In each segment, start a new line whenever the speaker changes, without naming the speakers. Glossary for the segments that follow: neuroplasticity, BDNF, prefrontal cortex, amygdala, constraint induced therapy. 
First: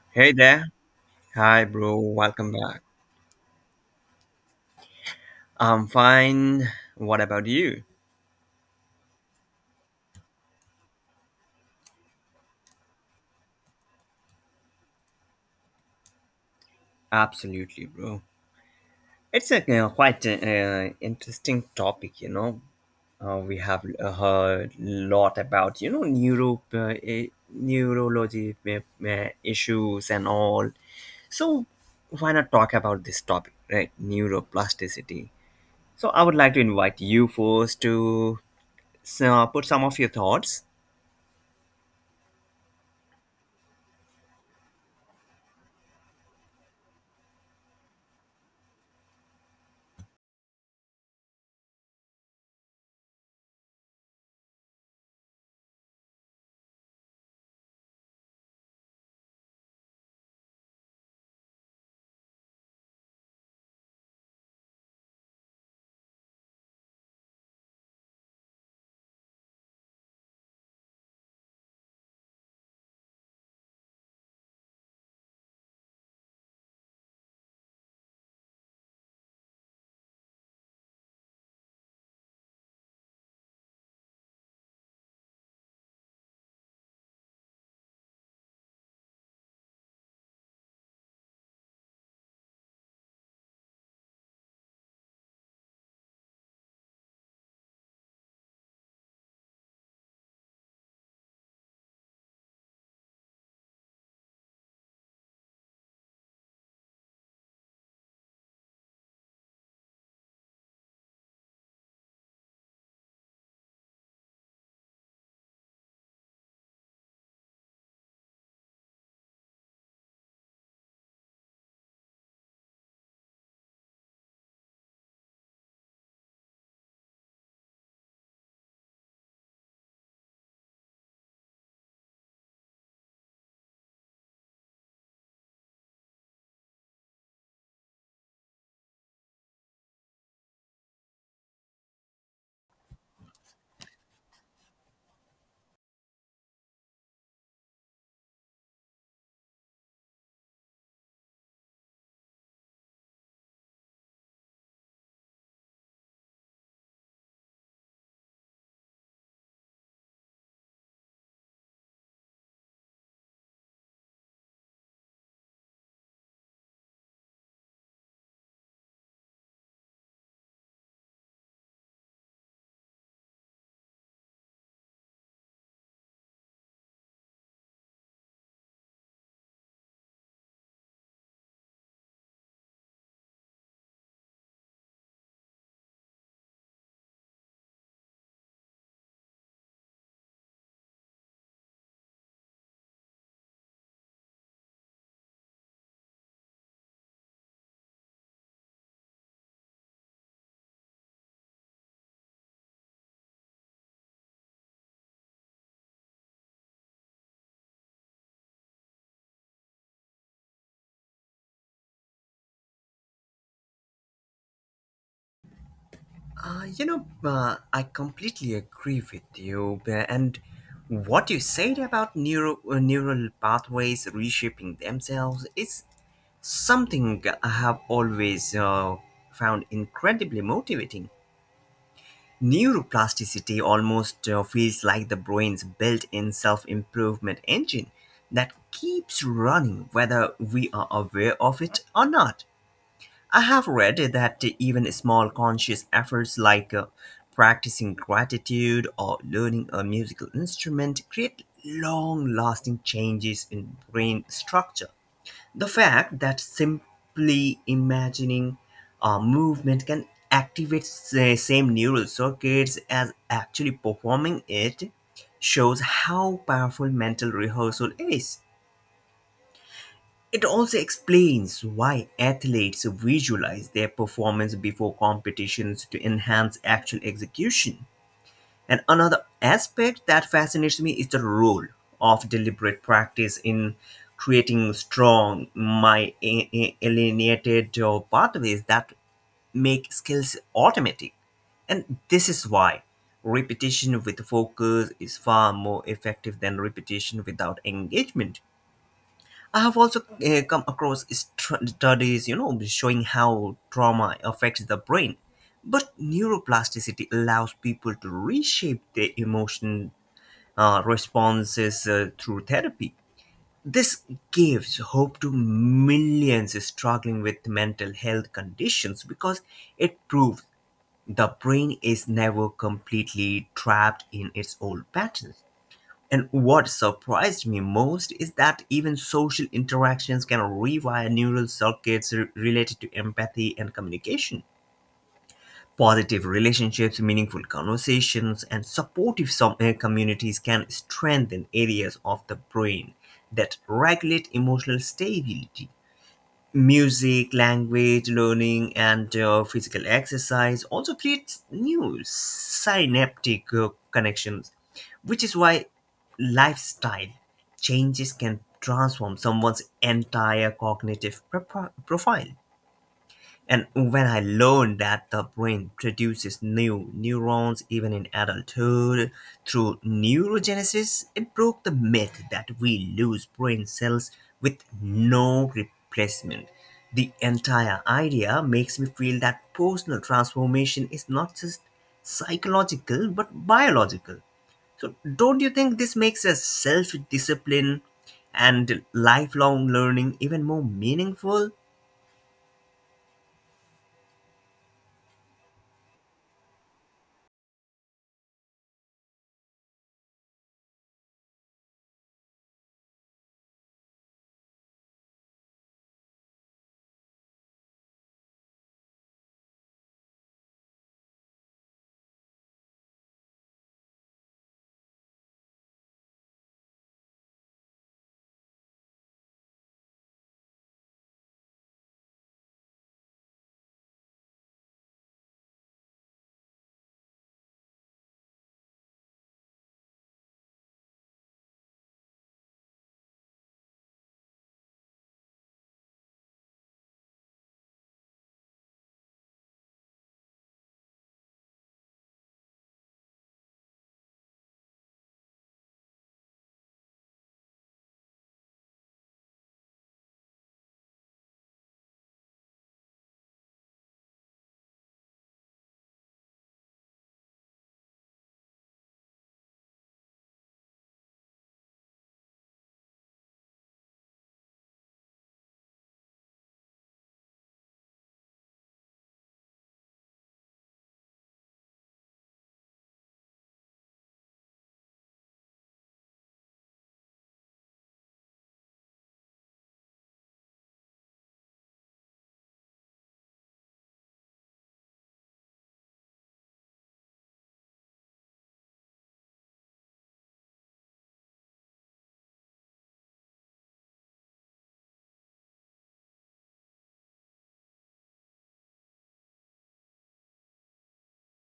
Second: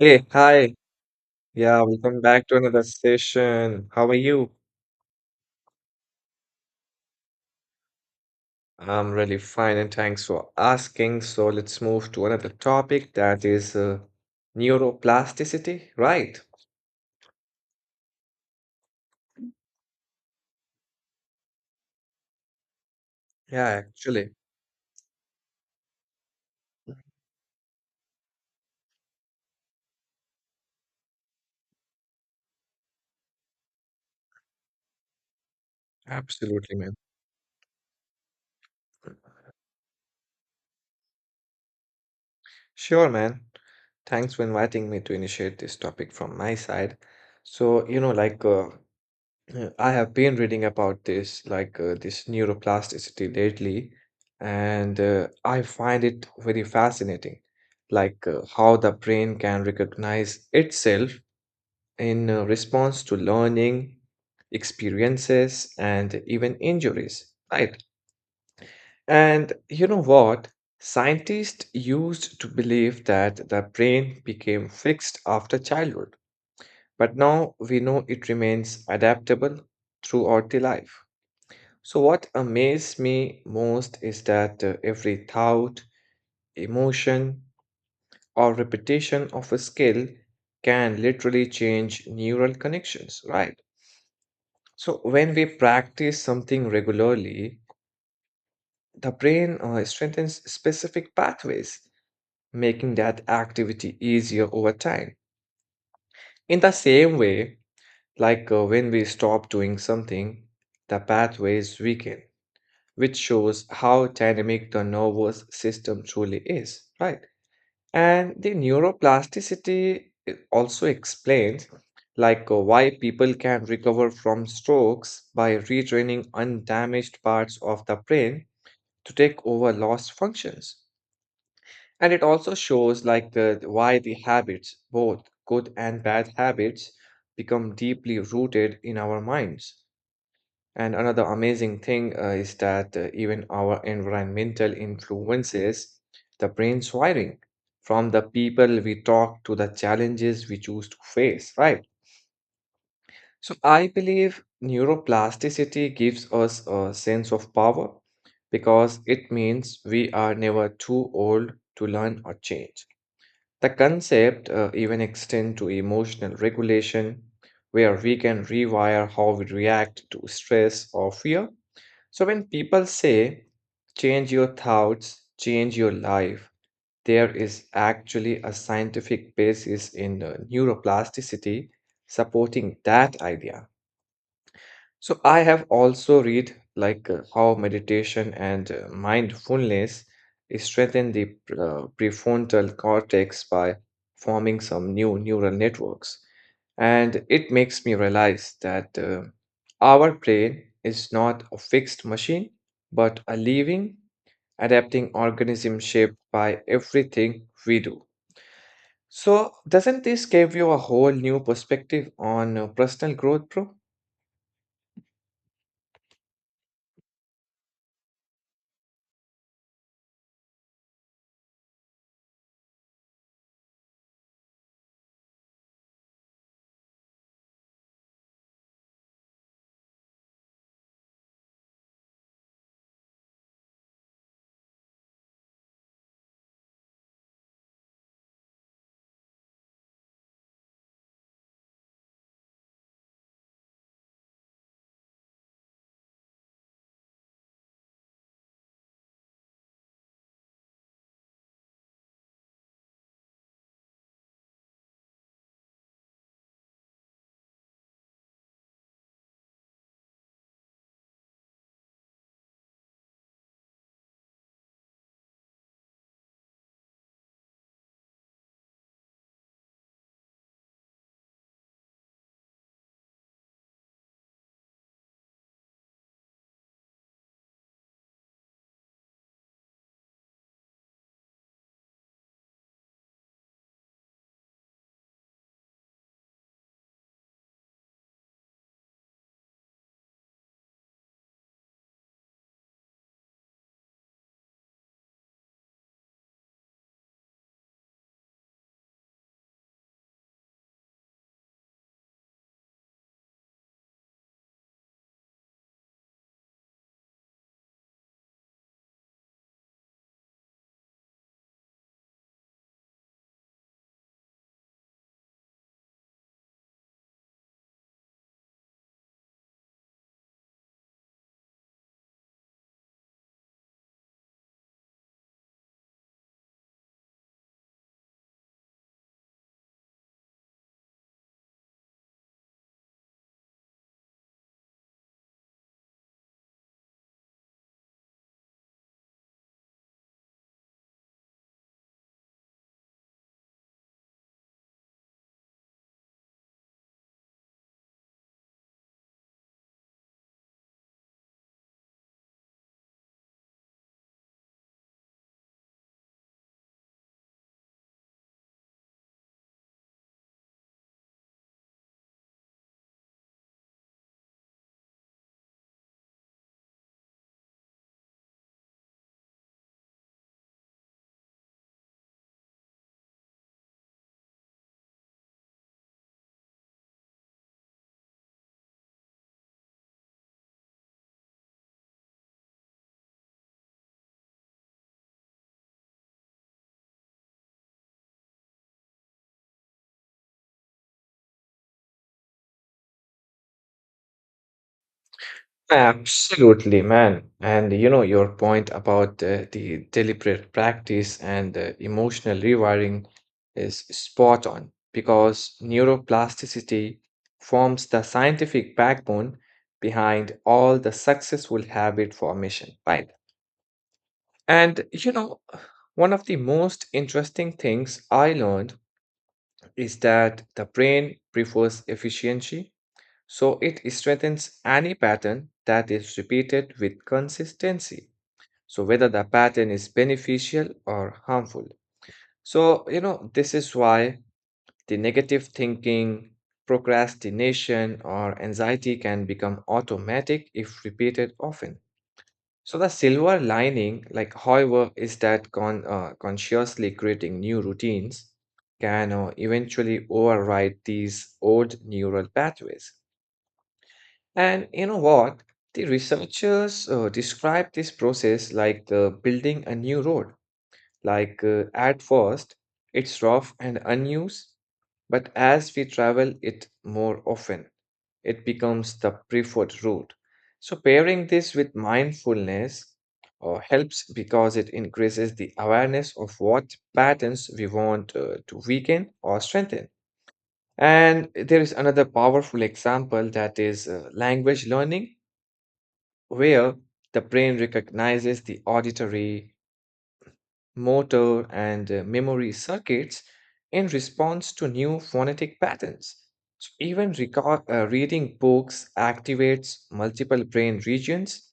Hey,
Hey there.
hi.
Hi,
Yeah,
bro.
welcome back
Welcome
to another
back.
session. How are you?
I'm fine. What about you?
I'm really fine and thanks for asking. So let's move to another topic that is neuroplasticity, right?
Absolutely, bro. It's a quite interesting topic, you know. We
Yeah,
have
actually.
heard lot about, you know, neurology issues and all. So, why not talk about this topic, right? Neuroplasticity. So, I would like to
Absolutely, man.
invite you first to put some of your thoughts.
Sure, man. Thanks for inviting me to initiate this topic from my side. So, you know, I have been reading about this, this neuroplasticity lately, and I find it very fascinating, how the brain can recognize itself in response to learning, experiences, and even injuries, right? And you know what? Scientists used to believe that the brain became fixed after childhood, but now we know it remains adaptable throughout the life. So, what amazed me most is that every thought, emotion, or repetition of a skill can literally change neural connections, right? So, when we practice something regularly, the brain strengthens specific pathways, making that activity easier over time. In the same way, when we stop doing something, the pathways weaken, which shows how dynamic the nervous system truly is, right? And the neuroplasticity it also explains like why people can recover from strokes by retraining undamaged parts of the brain to take over lost functions. And it also shows like the why the habits, both good and bad habits, become deeply rooted in our minds. And another amazing thing is that even our environmental influences the brain's wiring, from the people we talk to the challenges we choose to face, right? So I believe neuroplasticity gives us a sense of power because it means we are never too old to learn or change. The concept even extends to emotional regulation, where we can rewire how we react to stress or fear. So when people say, change your thoughts, change your life, there is actually a scientific basis in neuroplasticity supporting that idea. So I have also read how meditation and mindfulness strengthen the prefrontal cortex by forming some new neural networks. And it makes me realize that our brain is not a fixed machine, but a living, adapting organism shaped by everything we do. So doesn't this give you a whole new perspective on personal growth, bro?
I completely agree with you. And what you said about neural pathways reshaping themselves is something I have always found incredibly motivating. Neuroplasticity almost feels like the brain's built in self improvement engine that keeps running whether we are aware of it or not. I have read that even small conscious efforts like practicing gratitude or learning a musical instrument create long lasting changes in brain structure. The fact that simply imagining a movement can activate the same neural circuits as actually performing it shows how powerful mental rehearsal is. It also explains why athletes visualize their performance before competitions to enhance actual execution. And another aspect that fascinates me is the role of deliberate practice in creating strong, my alienated pathways that make skills automatic. And this is why repetition with focus is far more effective than repetition without engagement. I have also come across studies, you know, showing how trauma affects the brain. But neuroplasticity allows people to reshape their emotion responses through therapy. This gives hope to millions struggling with mental health conditions because it proves the brain is never completely trapped in its old patterns. And what surprised me most is that even social interactions can rewire neural circuits related to empathy and communication. Positive relationships, meaningful conversations, and supportive communities can strengthen areas of the brain that regulate emotional stability. Music, language learning, and physical exercise also creates new synaptic connections, which is why lifestyle changes can transform someone's entire cognitive profile. And when I learned that the brain produces new neurons even in adulthood through neurogenesis, it broke the myth that we lose brain cells with no replacement. The entire idea makes me feel that personal transformation is not just psychological but biological. So, don't you think this makes a self discipline and lifelong learning even more meaningful?
Absolutely, man. And you know, your point about the deliberate practice and emotional rewiring is spot on, because neuroplasticity forms the scientific backbone behind all the successful habit formation, right? And you know, one of the most interesting things I learned is that the brain prefers efficiency, so it strengthens any pattern that is repeated with consistency, so whether the pattern is beneficial or harmful. So, you know, this is why the negative thinking, procrastination, or anxiety can become automatic if repeated often. So the silver lining, like however, is that consciously creating new routines can eventually override these old neural pathways. And you know what? The researchers describe this process like the building a new road. At first, it's rough and unused, but as we travel it more often, it becomes the preferred route. So, pairing this with mindfulness helps because it increases the awareness of what patterns we want to weaken or strengthen. And there is another powerful example that is language learning, where the brain recognizes the auditory, motor, and memory circuits in response to new phonetic patterns. So even reading books activates multiple brain regions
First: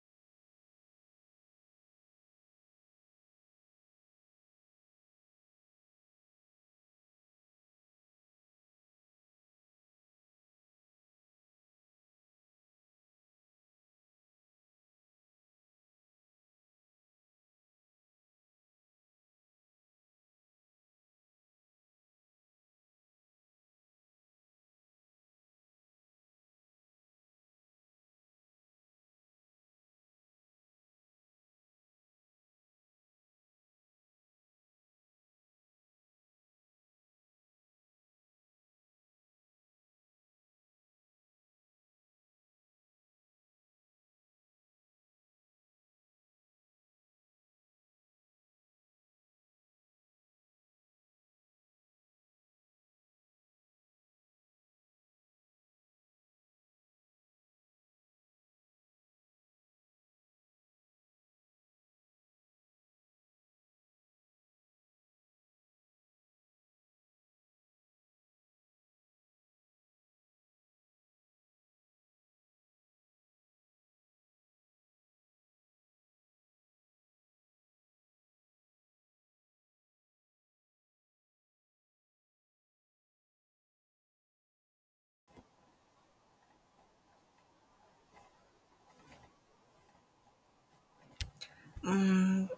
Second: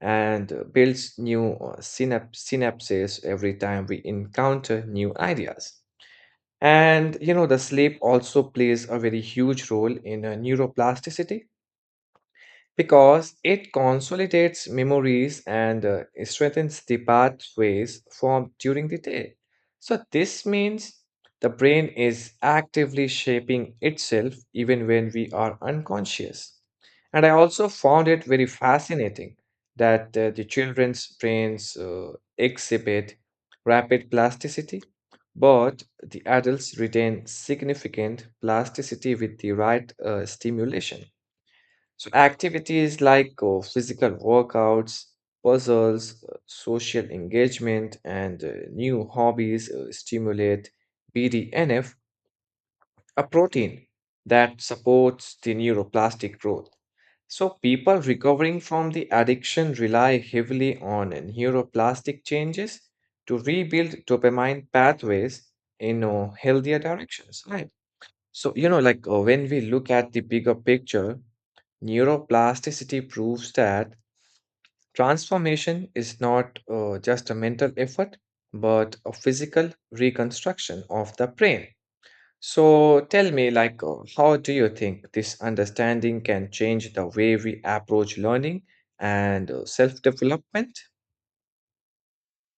and builds new synapses every time we encounter new ideas. And you know, the sleep also plays a very huge role in neuroplasticity because it consolidates memories and strengthens the pathways formed during the day. So, this means the brain is actively shaping itself even when we are unconscious. And I also found it very fascinating that the children's brains exhibit rapid plasticity, but the adults retain significant plasticity with the right stimulation. So activities like physical workouts, puzzles, social engagement, and new hobbies stimulate BDNF, a protein that supports the neuroplastic growth. So people recovering from the addiction rely heavily on neuroplastic changes to rebuild dopamine pathways in healthier directions, right? So, you know, when we look at the bigger picture, neuroplasticity proves that transformation is not just a mental effort, but a physical reconstruction of the brain. So tell me, like, how do you think this understanding can change the way we approach learning and self-development?
Mm,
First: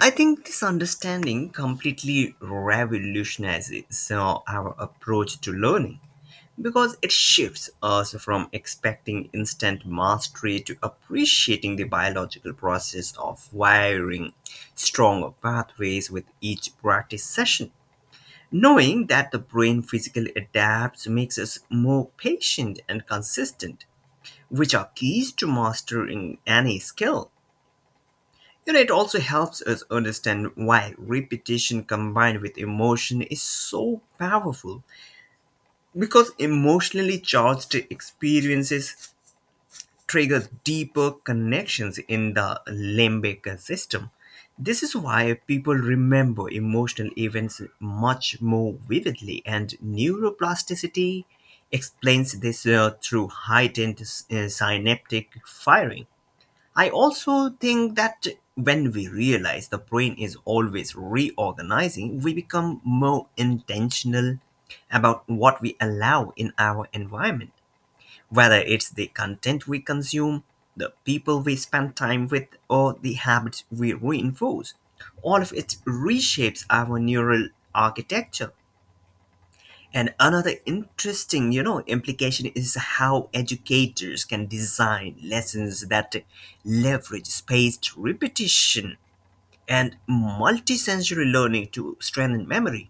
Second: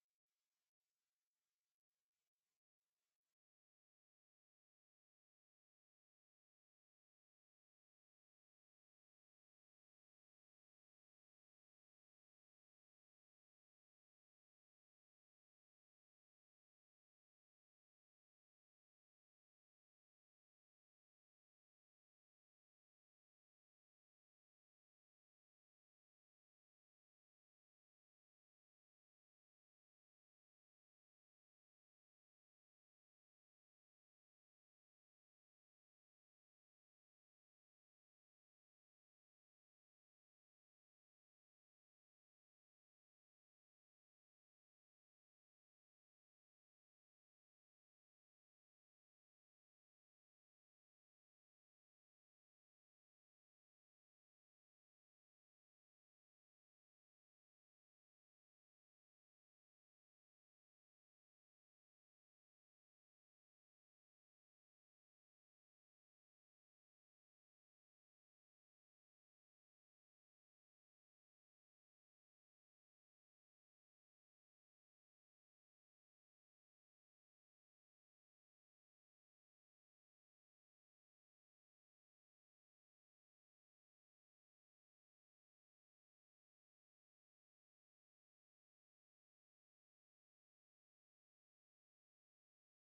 I think this understanding completely revolutionizes our approach to learning because it shifts us from expecting instant mastery to appreciating the biological process of wiring stronger pathways with each practice session. Knowing that the brain physically adapts makes us more patient and consistent, which are keys to mastering any skill. You know, it also helps us understand why repetition combined with emotion is so powerful. Because emotionally charged experiences trigger deeper connections in the limbic system. This is why people remember emotional events much more vividly, and neuroplasticity explains this through heightened synaptic firing. I also think that when we realize the brain is always reorganizing, we become more intentional about what we allow in our environment, whether it's the content we consume, the people we spend time with, or the habits we reinforce. All of it reshapes our neural architecture. And another interesting, you know, implication is how educators can design lessons that leverage spaced repetition and multisensory learning to strengthen memory.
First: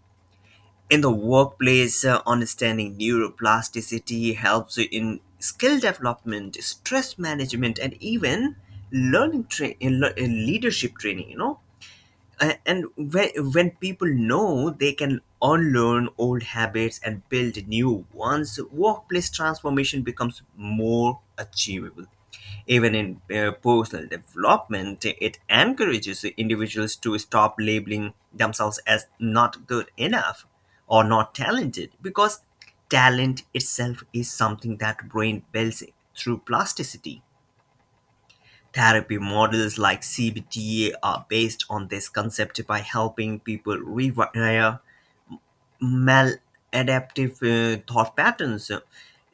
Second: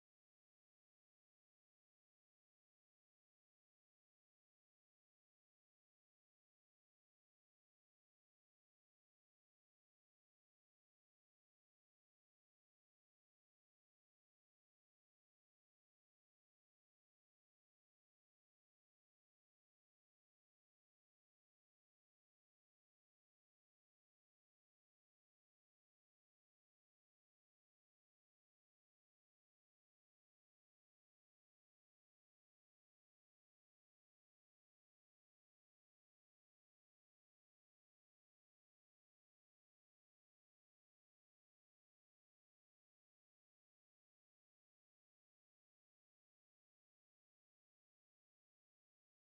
In the workplace, understanding neuroplasticity helps in skill development, stress management, and even learning tra- in le- in leadership training. You know, and when people know they can unlearn old habits and build new ones, workplace transformation becomes more achievable. Even in personal development, it encourages individuals to stop labeling themselves as not good enough or not talented, because talent itself is something that brain builds through plasticity. Therapy models like CBT are based on this concept by helping people rewire maladaptive thought patterns,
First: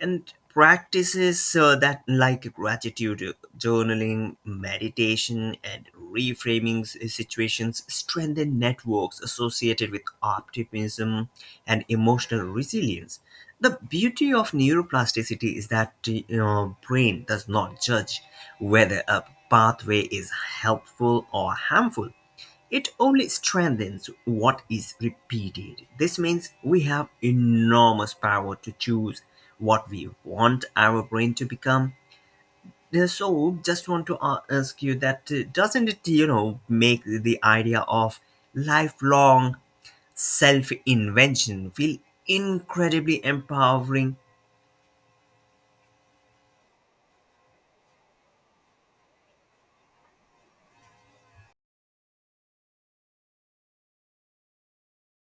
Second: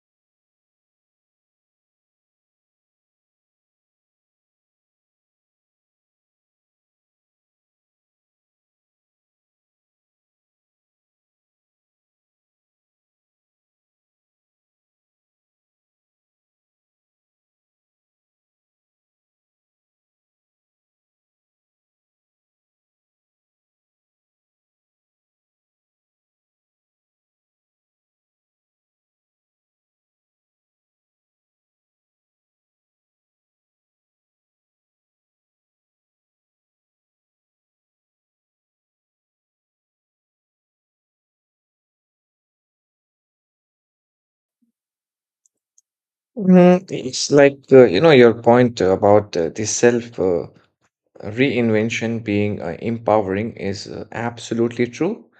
and practices that like gratitude, journaling, meditation, and reframing situations strengthen networks associated with optimism and emotional resilience. The beauty of neuroplasticity is that your brain does not judge whether a pathway is helpful or harmful. It only strengthens what is repeated. This means we have enormous power to choose what we want our brain to become. So, just want to ask you that doesn't it, you know, make the idea of lifelong self invention feel incredibly empowering?
Mm, it's like, you know, your point about the self, reinvention being empowering is absolutely true.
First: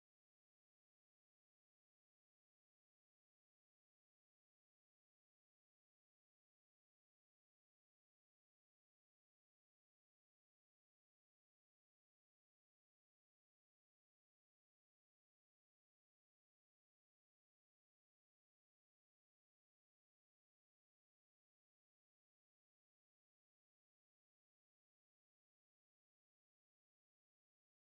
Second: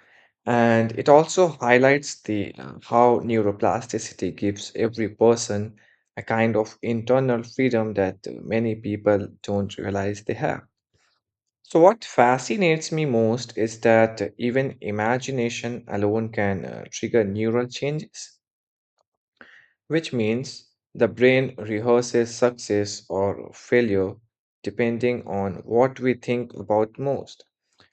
And it also highlights the how neuroplasticity gives every person a kind of internal freedom that many people don't realize they have. So what fascinates me most is that even imagination alone can trigger neural changes, which means the brain rehearses success or failure depending on what we think about most.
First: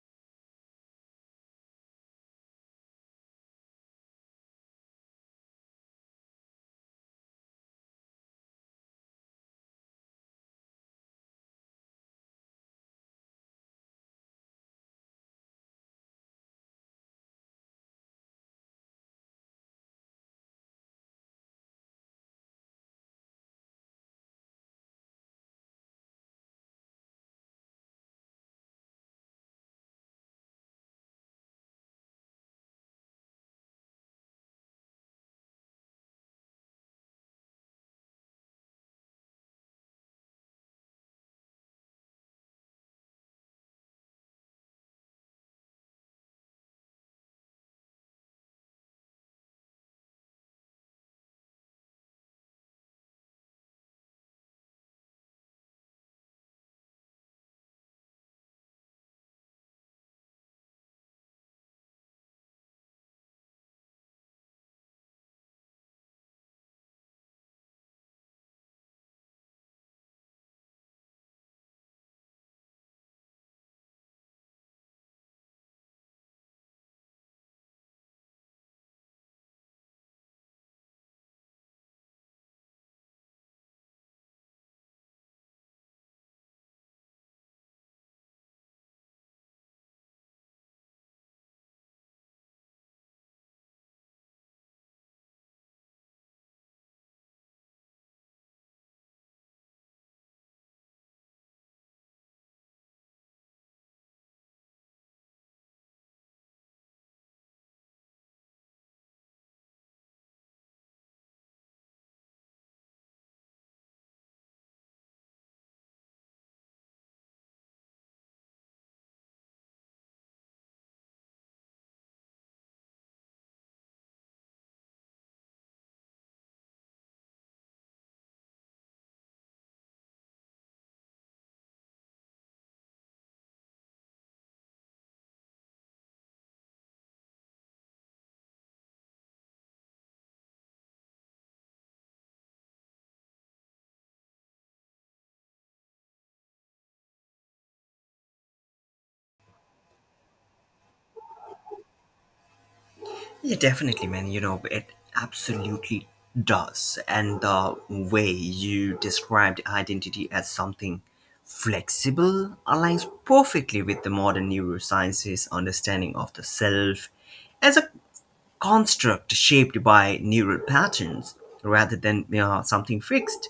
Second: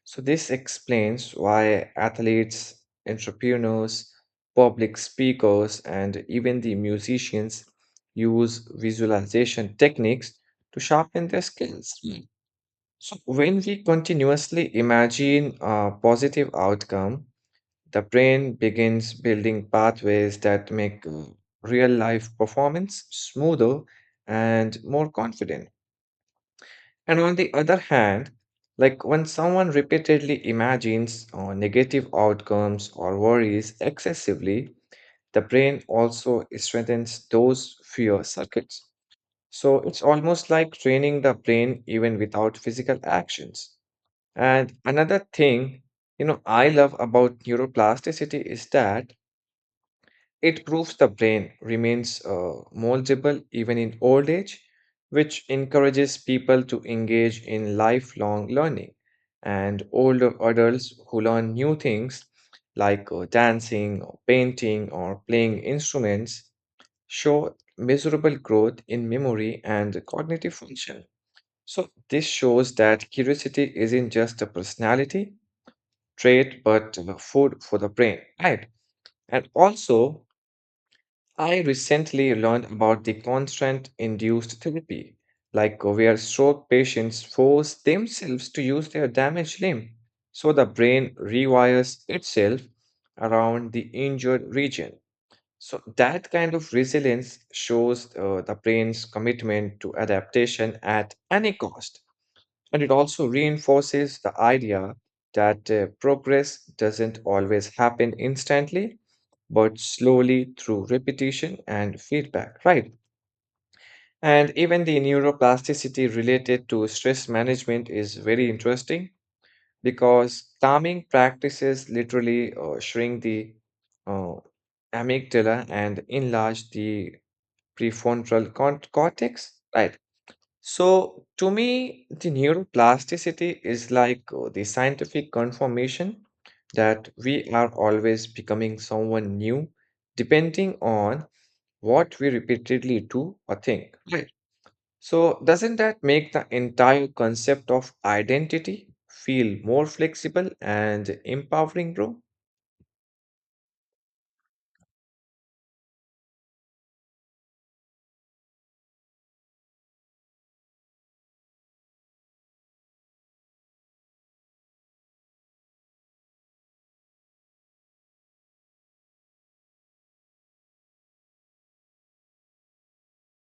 So, this explains why athletes, entrepreneurs, public speakers, and even the musicians use visualization techniques to sharpen their skills. Mm. So, when we continuously imagine a positive outcome, the brain begins building pathways that make real life performance smoother and more confident. And on the other hand, when someone repeatedly imagines negative outcomes or worries excessively, the brain also strengthens those fear circuits. So it's almost like training the brain even without physical actions. And another thing, you know, I love about neuroplasticity is that it proves the brain remains moldable even in old age, which encourages people to engage in lifelong learning. And older adults who learn new things like dancing or painting or playing instruments show measurable growth in memory and cognitive function. So, this shows that curiosity isn't just a personality trait but food for the brain, right? And also, I recently learned about the constant induced therapy, like where stroke patients force themselves to use their damaged limb, so the brain rewires itself around the injured region. So that kind of resilience shows the brain's commitment to adaptation at any cost, and it also reinforces the idea that progress doesn't always happen instantly but slowly through repetition and feedback, right? And even the neuroplasticity related to stress management is very interesting because calming practices literally shrink the uh, amygdala and enlarge the cortex, right? So, to me, the neuroplasticity is like the scientific confirmation that we are always becoming someone new, depending on what we repeatedly do or think. Right. So, doesn't that make the entire concept of identity feel more flexible and empowering, bro?
Yeah, definitely, man. You know, it absolutely does. And the way you described identity as something flexible aligns perfectly with the modern neurosciences understanding of the self as a construct shaped by neural patterns rather than, you know, something fixed.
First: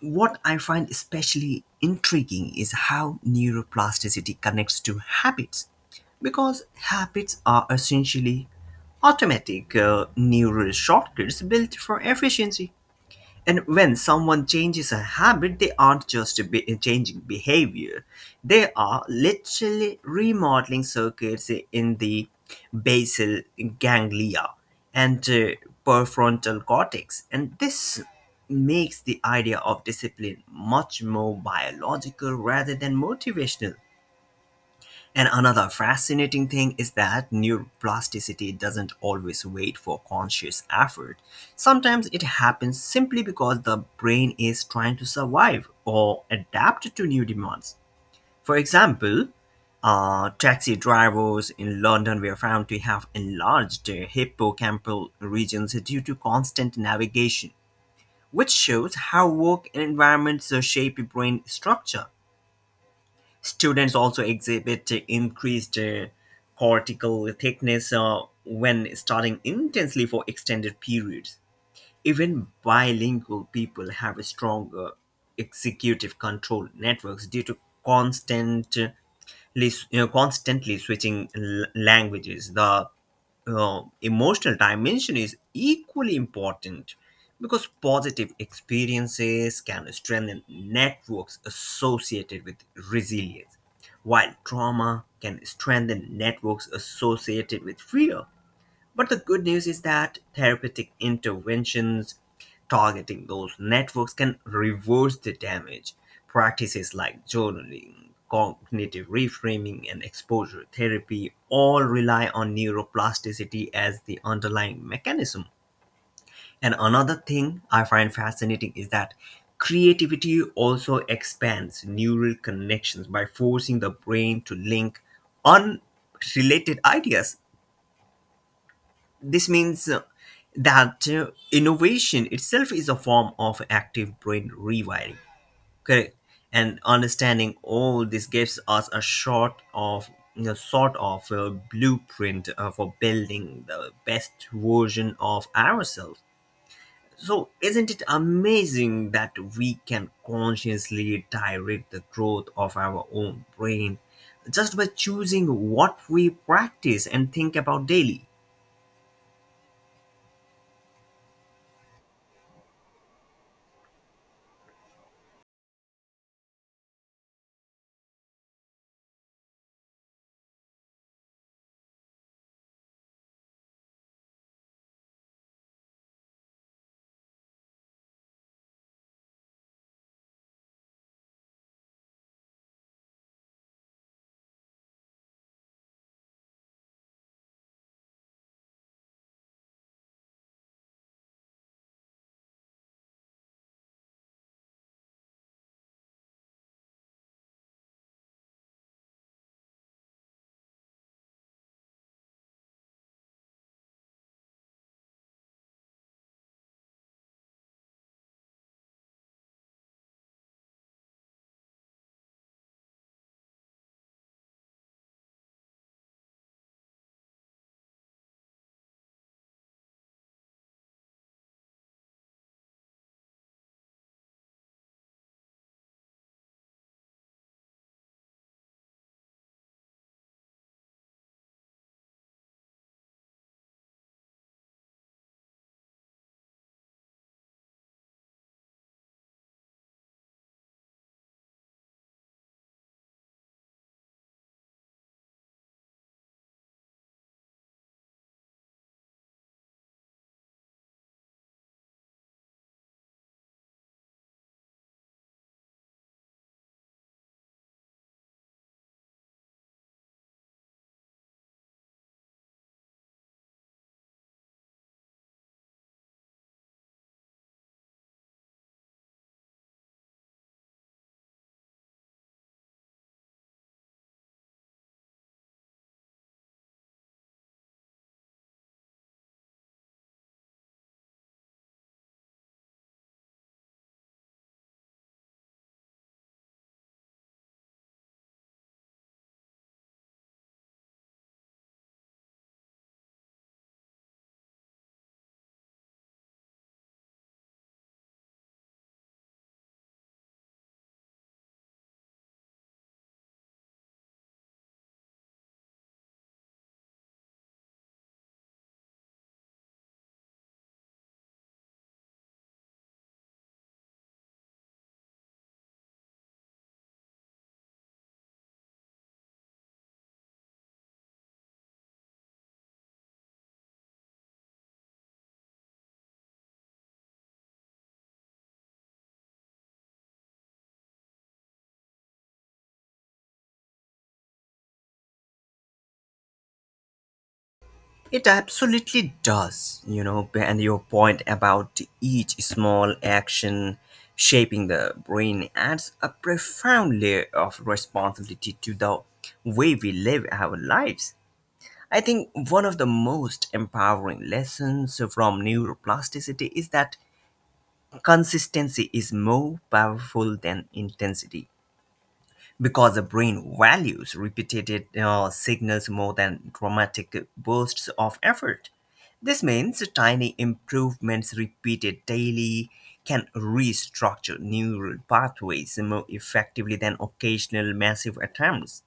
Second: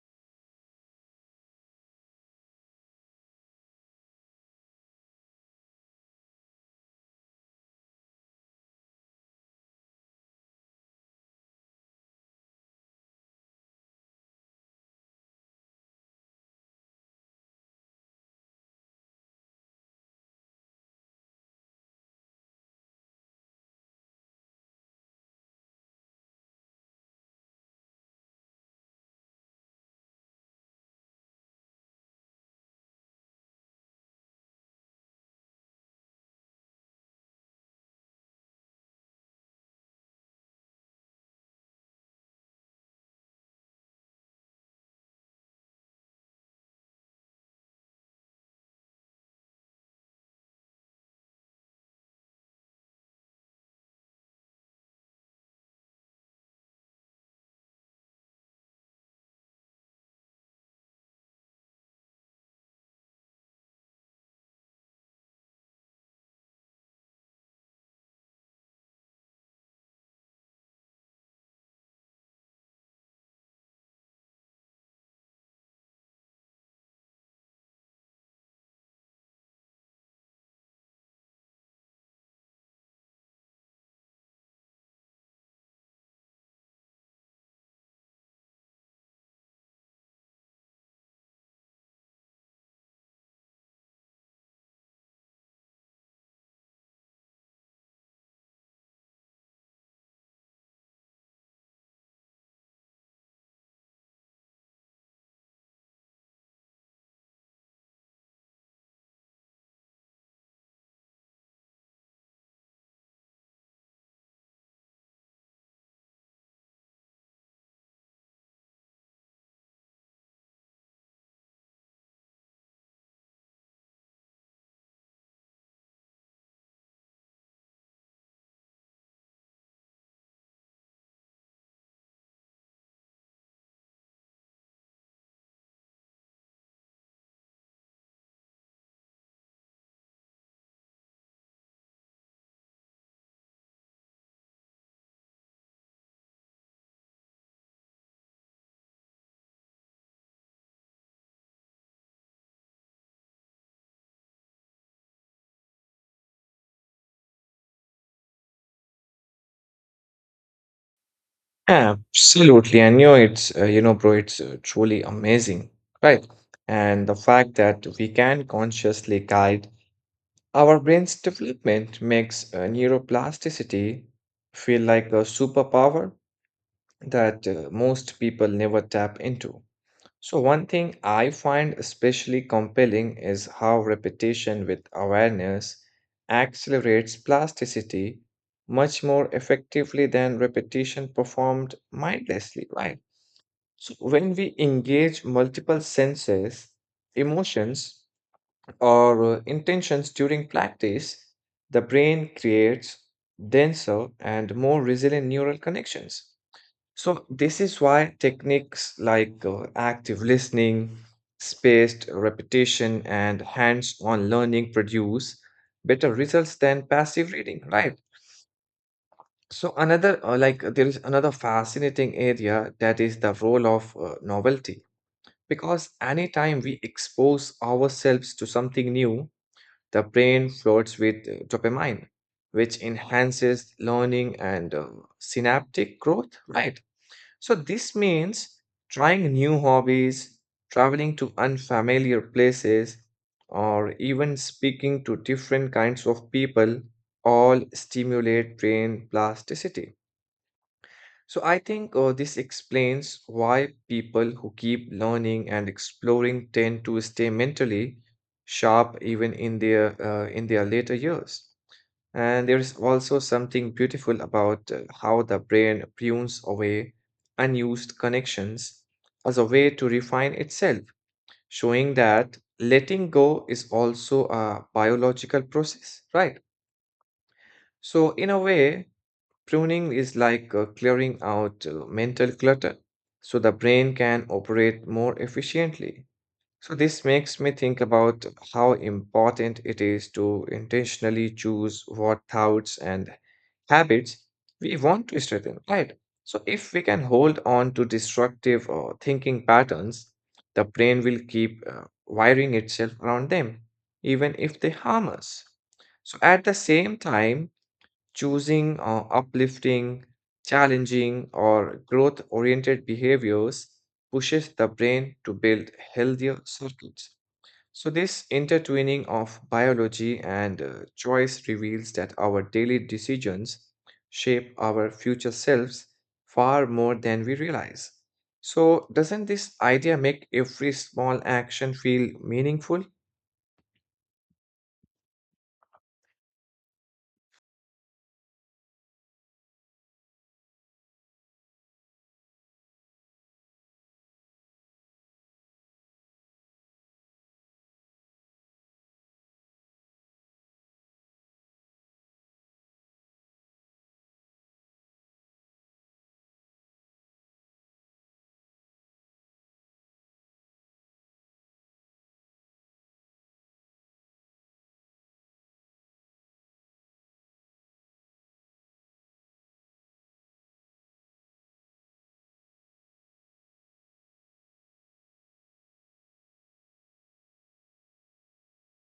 What I find especially intriguing is how neuroplasticity connects to habits, because habits are essentially automatic neural shortcuts built for efficiency. And when someone changes a habit, they aren't just changing behavior, they are literally remodeling circuits in the basal ganglia and prefrontal cortex. And this makes the idea of discipline much more biological rather than motivational. And another fascinating thing is that neuroplasticity doesn't always wait for conscious effort. Sometimes it happens simply because the brain is trying to survive or adapt to new demands. For example, taxi drivers in London were found to have enlarged their hippocampal regions due to constant navigation, which shows how work environments shape brain structure. Students also exhibit increased cortical thickness when studying intensely for extended periods. Even bilingual people have a stronger executive control networks due to constant constantly switching languages. The emotional dimension is equally important because positive experiences can strengthen networks associated with resilience, while trauma can strengthen networks associated with fear. But the good news is that therapeutic interventions targeting those networks can reverse the damage. Practices like journaling, cognitive reframing, and exposure therapy all rely on neuroplasticity as the underlying mechanism. And another thing I find fascinating is that creativity also expands neural connections by forcing the brain to link unrelated ideas. This means that innovation itself is a form of active brain rewiring. Correct. And understanding all this gives us a short of, you know, sort of a blueprint for building the best version of ourselves. So, isn't it amazing that we can consciously direct the growth of our own brain just by choosing what we practice and think about daily?
Absolutely. I know it's, you know, bro, it's truly amazing, right? And the fact that we can consciously guide our brain's development makes neuroplasticity feel like a superpower that most people never tap into. So, one thing I find especially compelling is how repetition with awareness accelerates plasticity much more effectively than repetition performed mindlessly, right? So, when we engage multiple senses, emotions, or intentions during practice, the brain creates denser and more resilient neural connections. So, this is why techniques like active listening, spaced repetition, and hands on learning produce better results than passive reading, right? So, there is another fascinating area that is the role of novelty, because anytime we expose ourselves to something new, the brain floods with dopamine, which enhances learning and synaptic growth, right? So this means trying new hobbies, traveling to unfamiliar places, or even speaking to different kinds of people all stimulate brain plasticity. So I think this explains why people who keep learning and exploring tend to stay mentally sharp even in their in their later years. And there is also something beautiful about how the brain prunes away unused connections as a way to refine itself, showing that letting go is also a biological process, right? So, in a way, pruning is like clearing out mental clutter so the brain can operate more efficiently. So, this makes me think about how important it is to intentionally choose what thoughts and habits we want to strengthen, right? So, if we can hold on to destructive or thinking patterns, the brain will keep wiring itself around them, even if they harm us. So, at the same time, choosing uplifting, challenging, or growth oriented behaviors pushes the brain to build healthier circuits. So, this intertwining of biology and choice reveals that our daily decisions shape our future selves far more than we realize. So, doesn't this idea make every small action feel meaningful?
It absolutely does, you know, and your point about each small action shaping the brain adds a profound layer of responsibility to the way we live our lives. I think one of the most empowering lessons from neuroplasticity is that consistency is more powerful than intensity, because the brain values repeated signals more than dramatic bursts of effort. This means tiny improvements repeated daily can restructure neural pathways more effectively than occasional massive attempts.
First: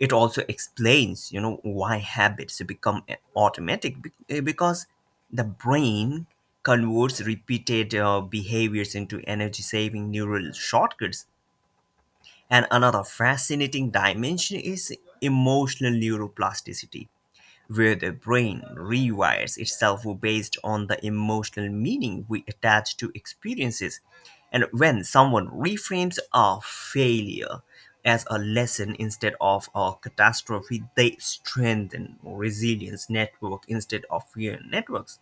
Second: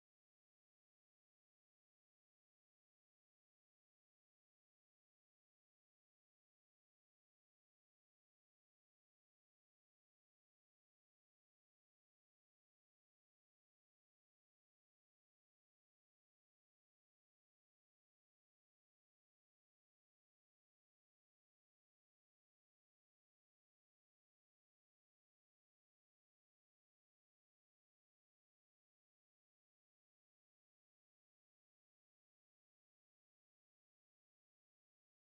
It also explains, you know, why habits become automatic, because the brain converts repeated behaviors into energy-saving neural shortcuts. And another fascinating dimension is emotional neuroplasticity, where the brain rewires itself based on the emotional meaning we attach to experiences. And when someone reframes a failure as a lesson instead of a catastrophe, they strengthen resilience network instead of fear networks.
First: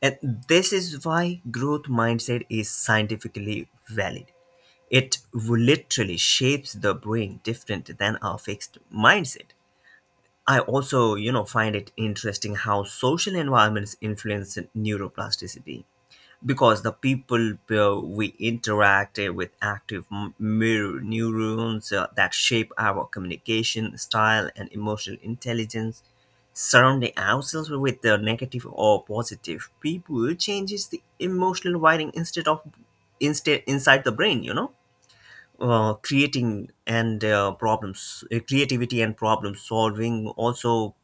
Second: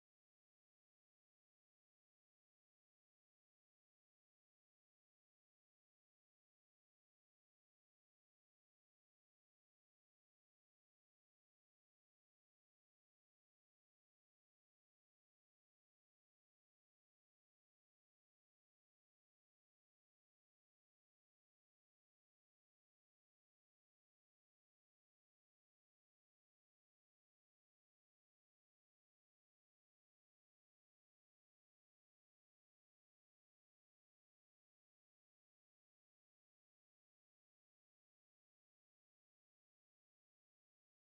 And this is why growth mindset is scientifically valid. It literally shapes the brain different than our fixed mindset. I also, you know, find it interesting how social environments influence neuroplasticity, because the people we interact with active mirror neurons that shape our communication style and emotional intelligence. Surrounding ourselves with the negative or positive people changes the emotional wiring instead inside the brain, you know. Creating and problems, creativity and problem solving also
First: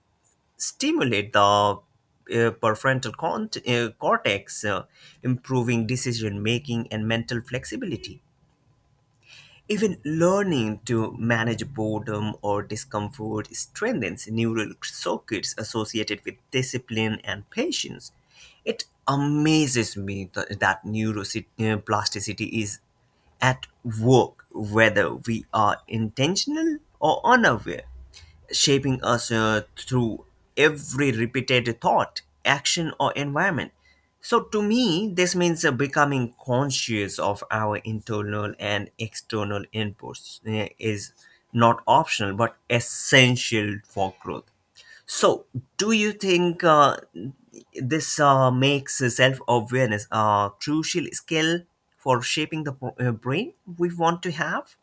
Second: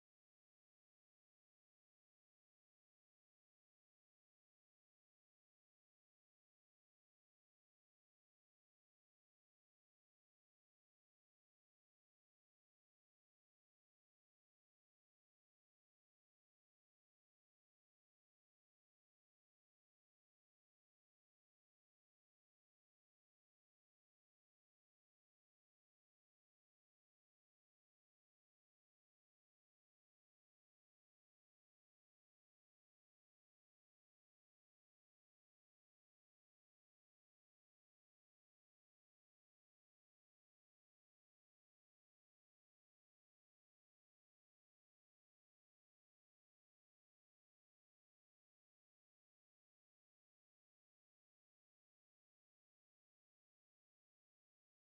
stimulate the prefrontal cortex, improving decision making and mental flexibility. Even learning to manage boredom or discomfort strengthens neural circuits associated with discipline and patience. It amazes me that neuroplasticity is at work, whether we are intentional or unaware, shaping us through every repeated thought, action, or environment. So, to me, this means becoming conscious of our internal and external inputs is not optional but essential for growth. So, do you think this makes self awareness a crucial skill for shaping the brain we want to have?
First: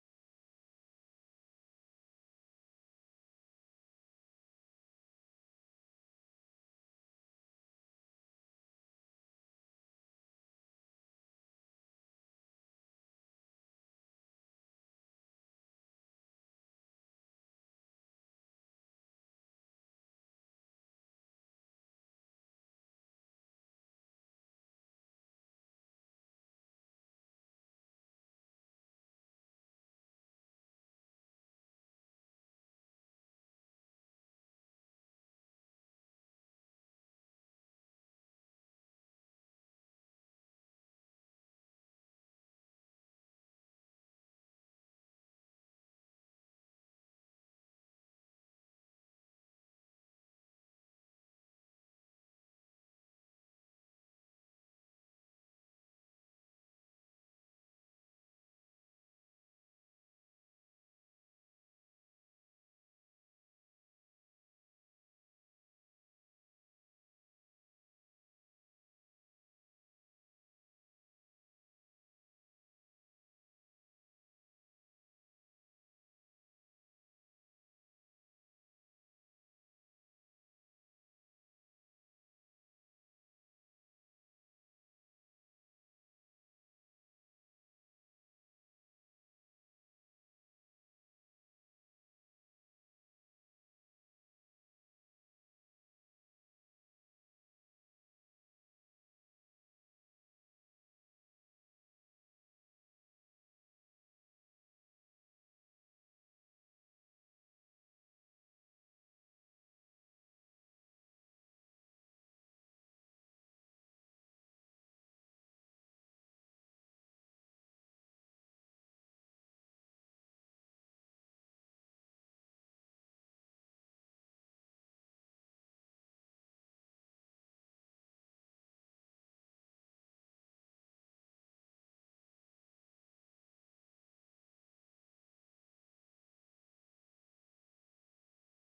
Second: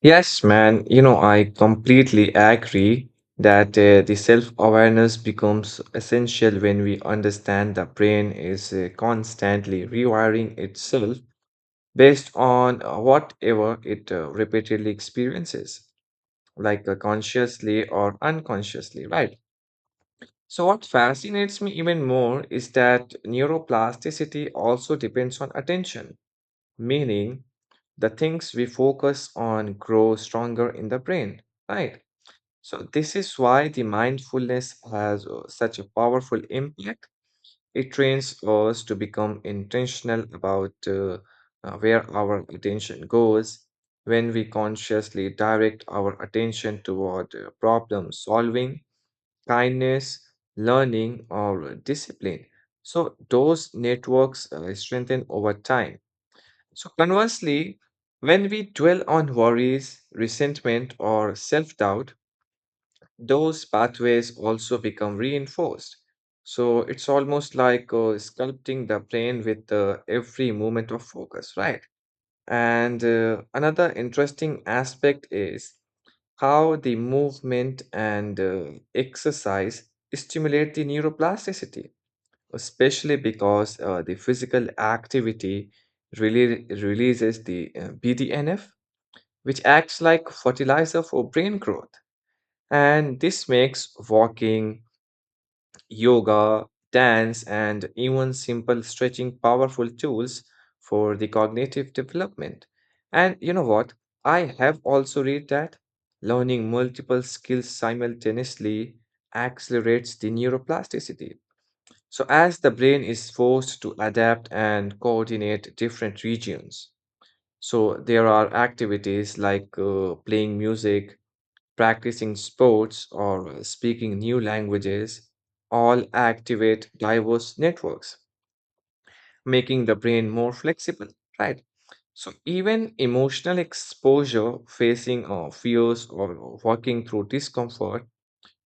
Yes, man. You know, I completely agree that the self-awareness becomes essential when we understand the brain is constantly rewiring itself based on whatever it repeatedly experiences, like consciously or unconsciously, right? So, what fascinates me even more is that neuroplasticity also depends on attention, meaning the things we focus on grow stronger in the brain, right? So, this is why the mindfulness has such a powerful impact. It trains us to become intentional about where our attention goes. When we consciously direct our attention toward problem solving, kindness, learning, or discipline, so those networks strengthen over time. So, conversely, when we dwell on worries, resentment, or self doubt, those pathways also become reinforced. So, it's almost like sculpting the brain with every moment of focus, right? And another interesting aspect is how the movement and exercise stimulate the neuroplasticity, especially because the physical activity really releases the BDNF, which acts like fertilizer for brain growth. And this makes walking, yoga, dance, and even simple stretching powerful tools for the cognitive development. And you know what? I have also read that learning multiple skills simultaneously accelerates the neuroplasticity, so as the brain is forced to adapt and coordinate different regions, so there are activities like playing music, practicing sports, or speaking new languages, all activate diverse networks, making the brain more flexible, right? So, even emotional exposure, facing fears, or working through discomfort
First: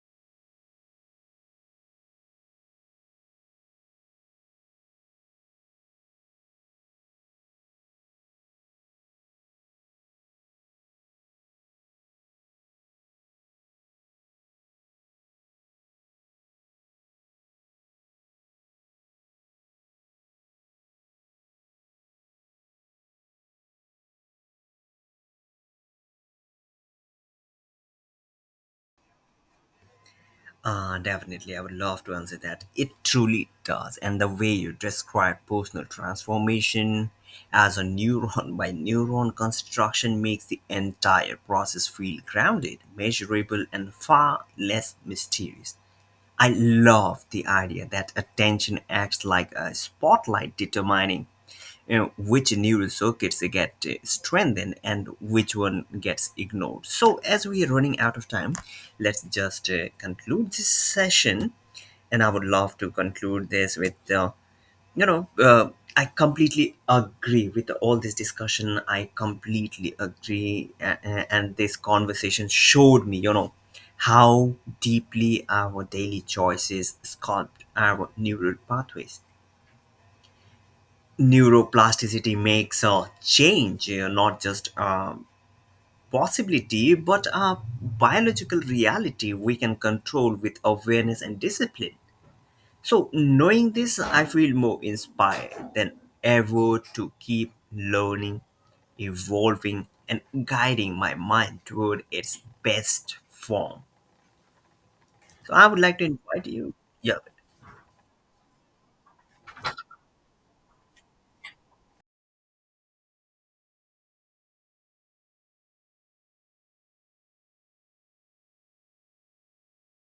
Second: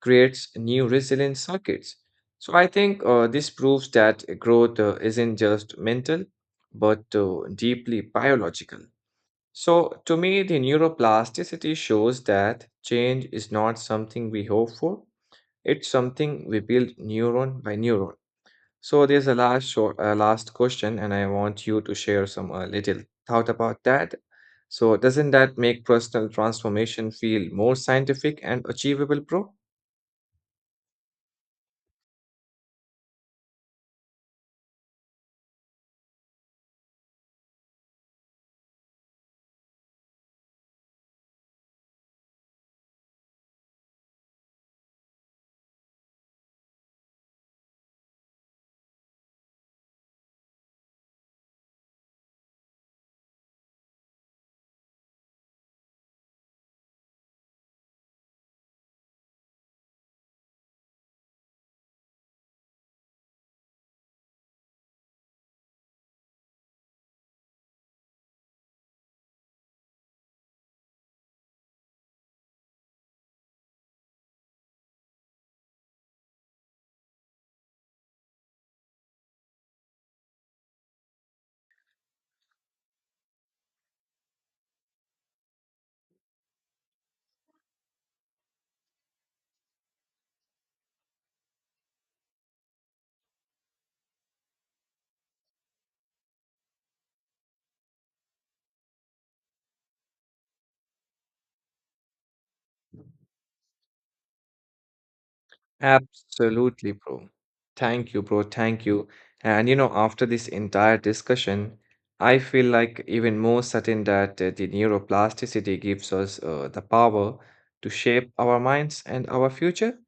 creates new resilient circuits. So I think this proves that growth isn't just mental, but deeply biological. So to me, the neuroplasticity shows that change is not something we hope for. It's something we build neuron by neuron. So there's a last question, and I want you to share some little thought about that. So doesn't that make personal transformation feel more scientific and achievable, bro?
Definitely, I would love to answer that. It truly does. And the way you describe personal transformation as a neuron by neuron construction makes the entire process feel grounded, measurable, and far less mysterious. I love the idea that attention acts like a spotlight determining, you know, which neural circuits get strengthened and which one gets ignored. So, as we are running out of time, let's just conclude this session. And I would love to conclude this with, you know, uh, I completely agree with all this discussion. I completely agree. And this conversation showed me, you know, how deeply our daily choices sculpt our neural pathways. Neuroplasticity makes a change you not just a possibility but a biological reality we can control with awareness and discipline. So knowing this, I feel more inspired than ever to keep learning, evolving, and guiding my mind toward its best form. So I would like to invite you.
Absolutely,
Yeah,
bro. Thank you, bro. Thank you. And you know, after this entire discussion, I feel like even more certain that the neuroplasticity gives us the power to shape our minds and our future.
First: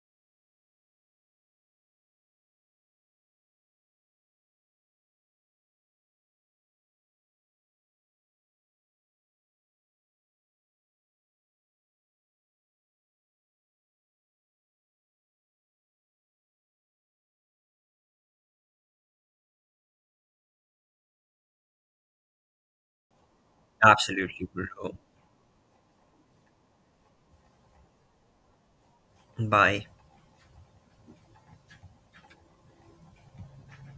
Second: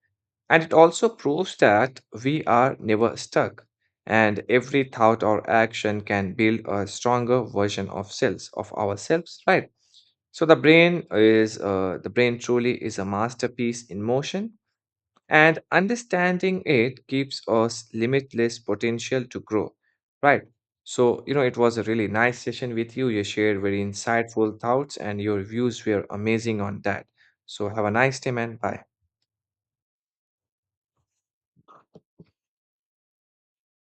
And it also proves that we are never stuck, and every thought or action can build a stronger version of selves, of ourselves, right? So the brain is the brain truly is a masterpiece in motion, and understanding it gives us limitless potential to grow. Right. So, you know, it was a really nice session with you. You shared very
absolutely,
insightful thoughts,
bro.
and your views were amazing on that. So, have a nice day, man. Bye.
Bye.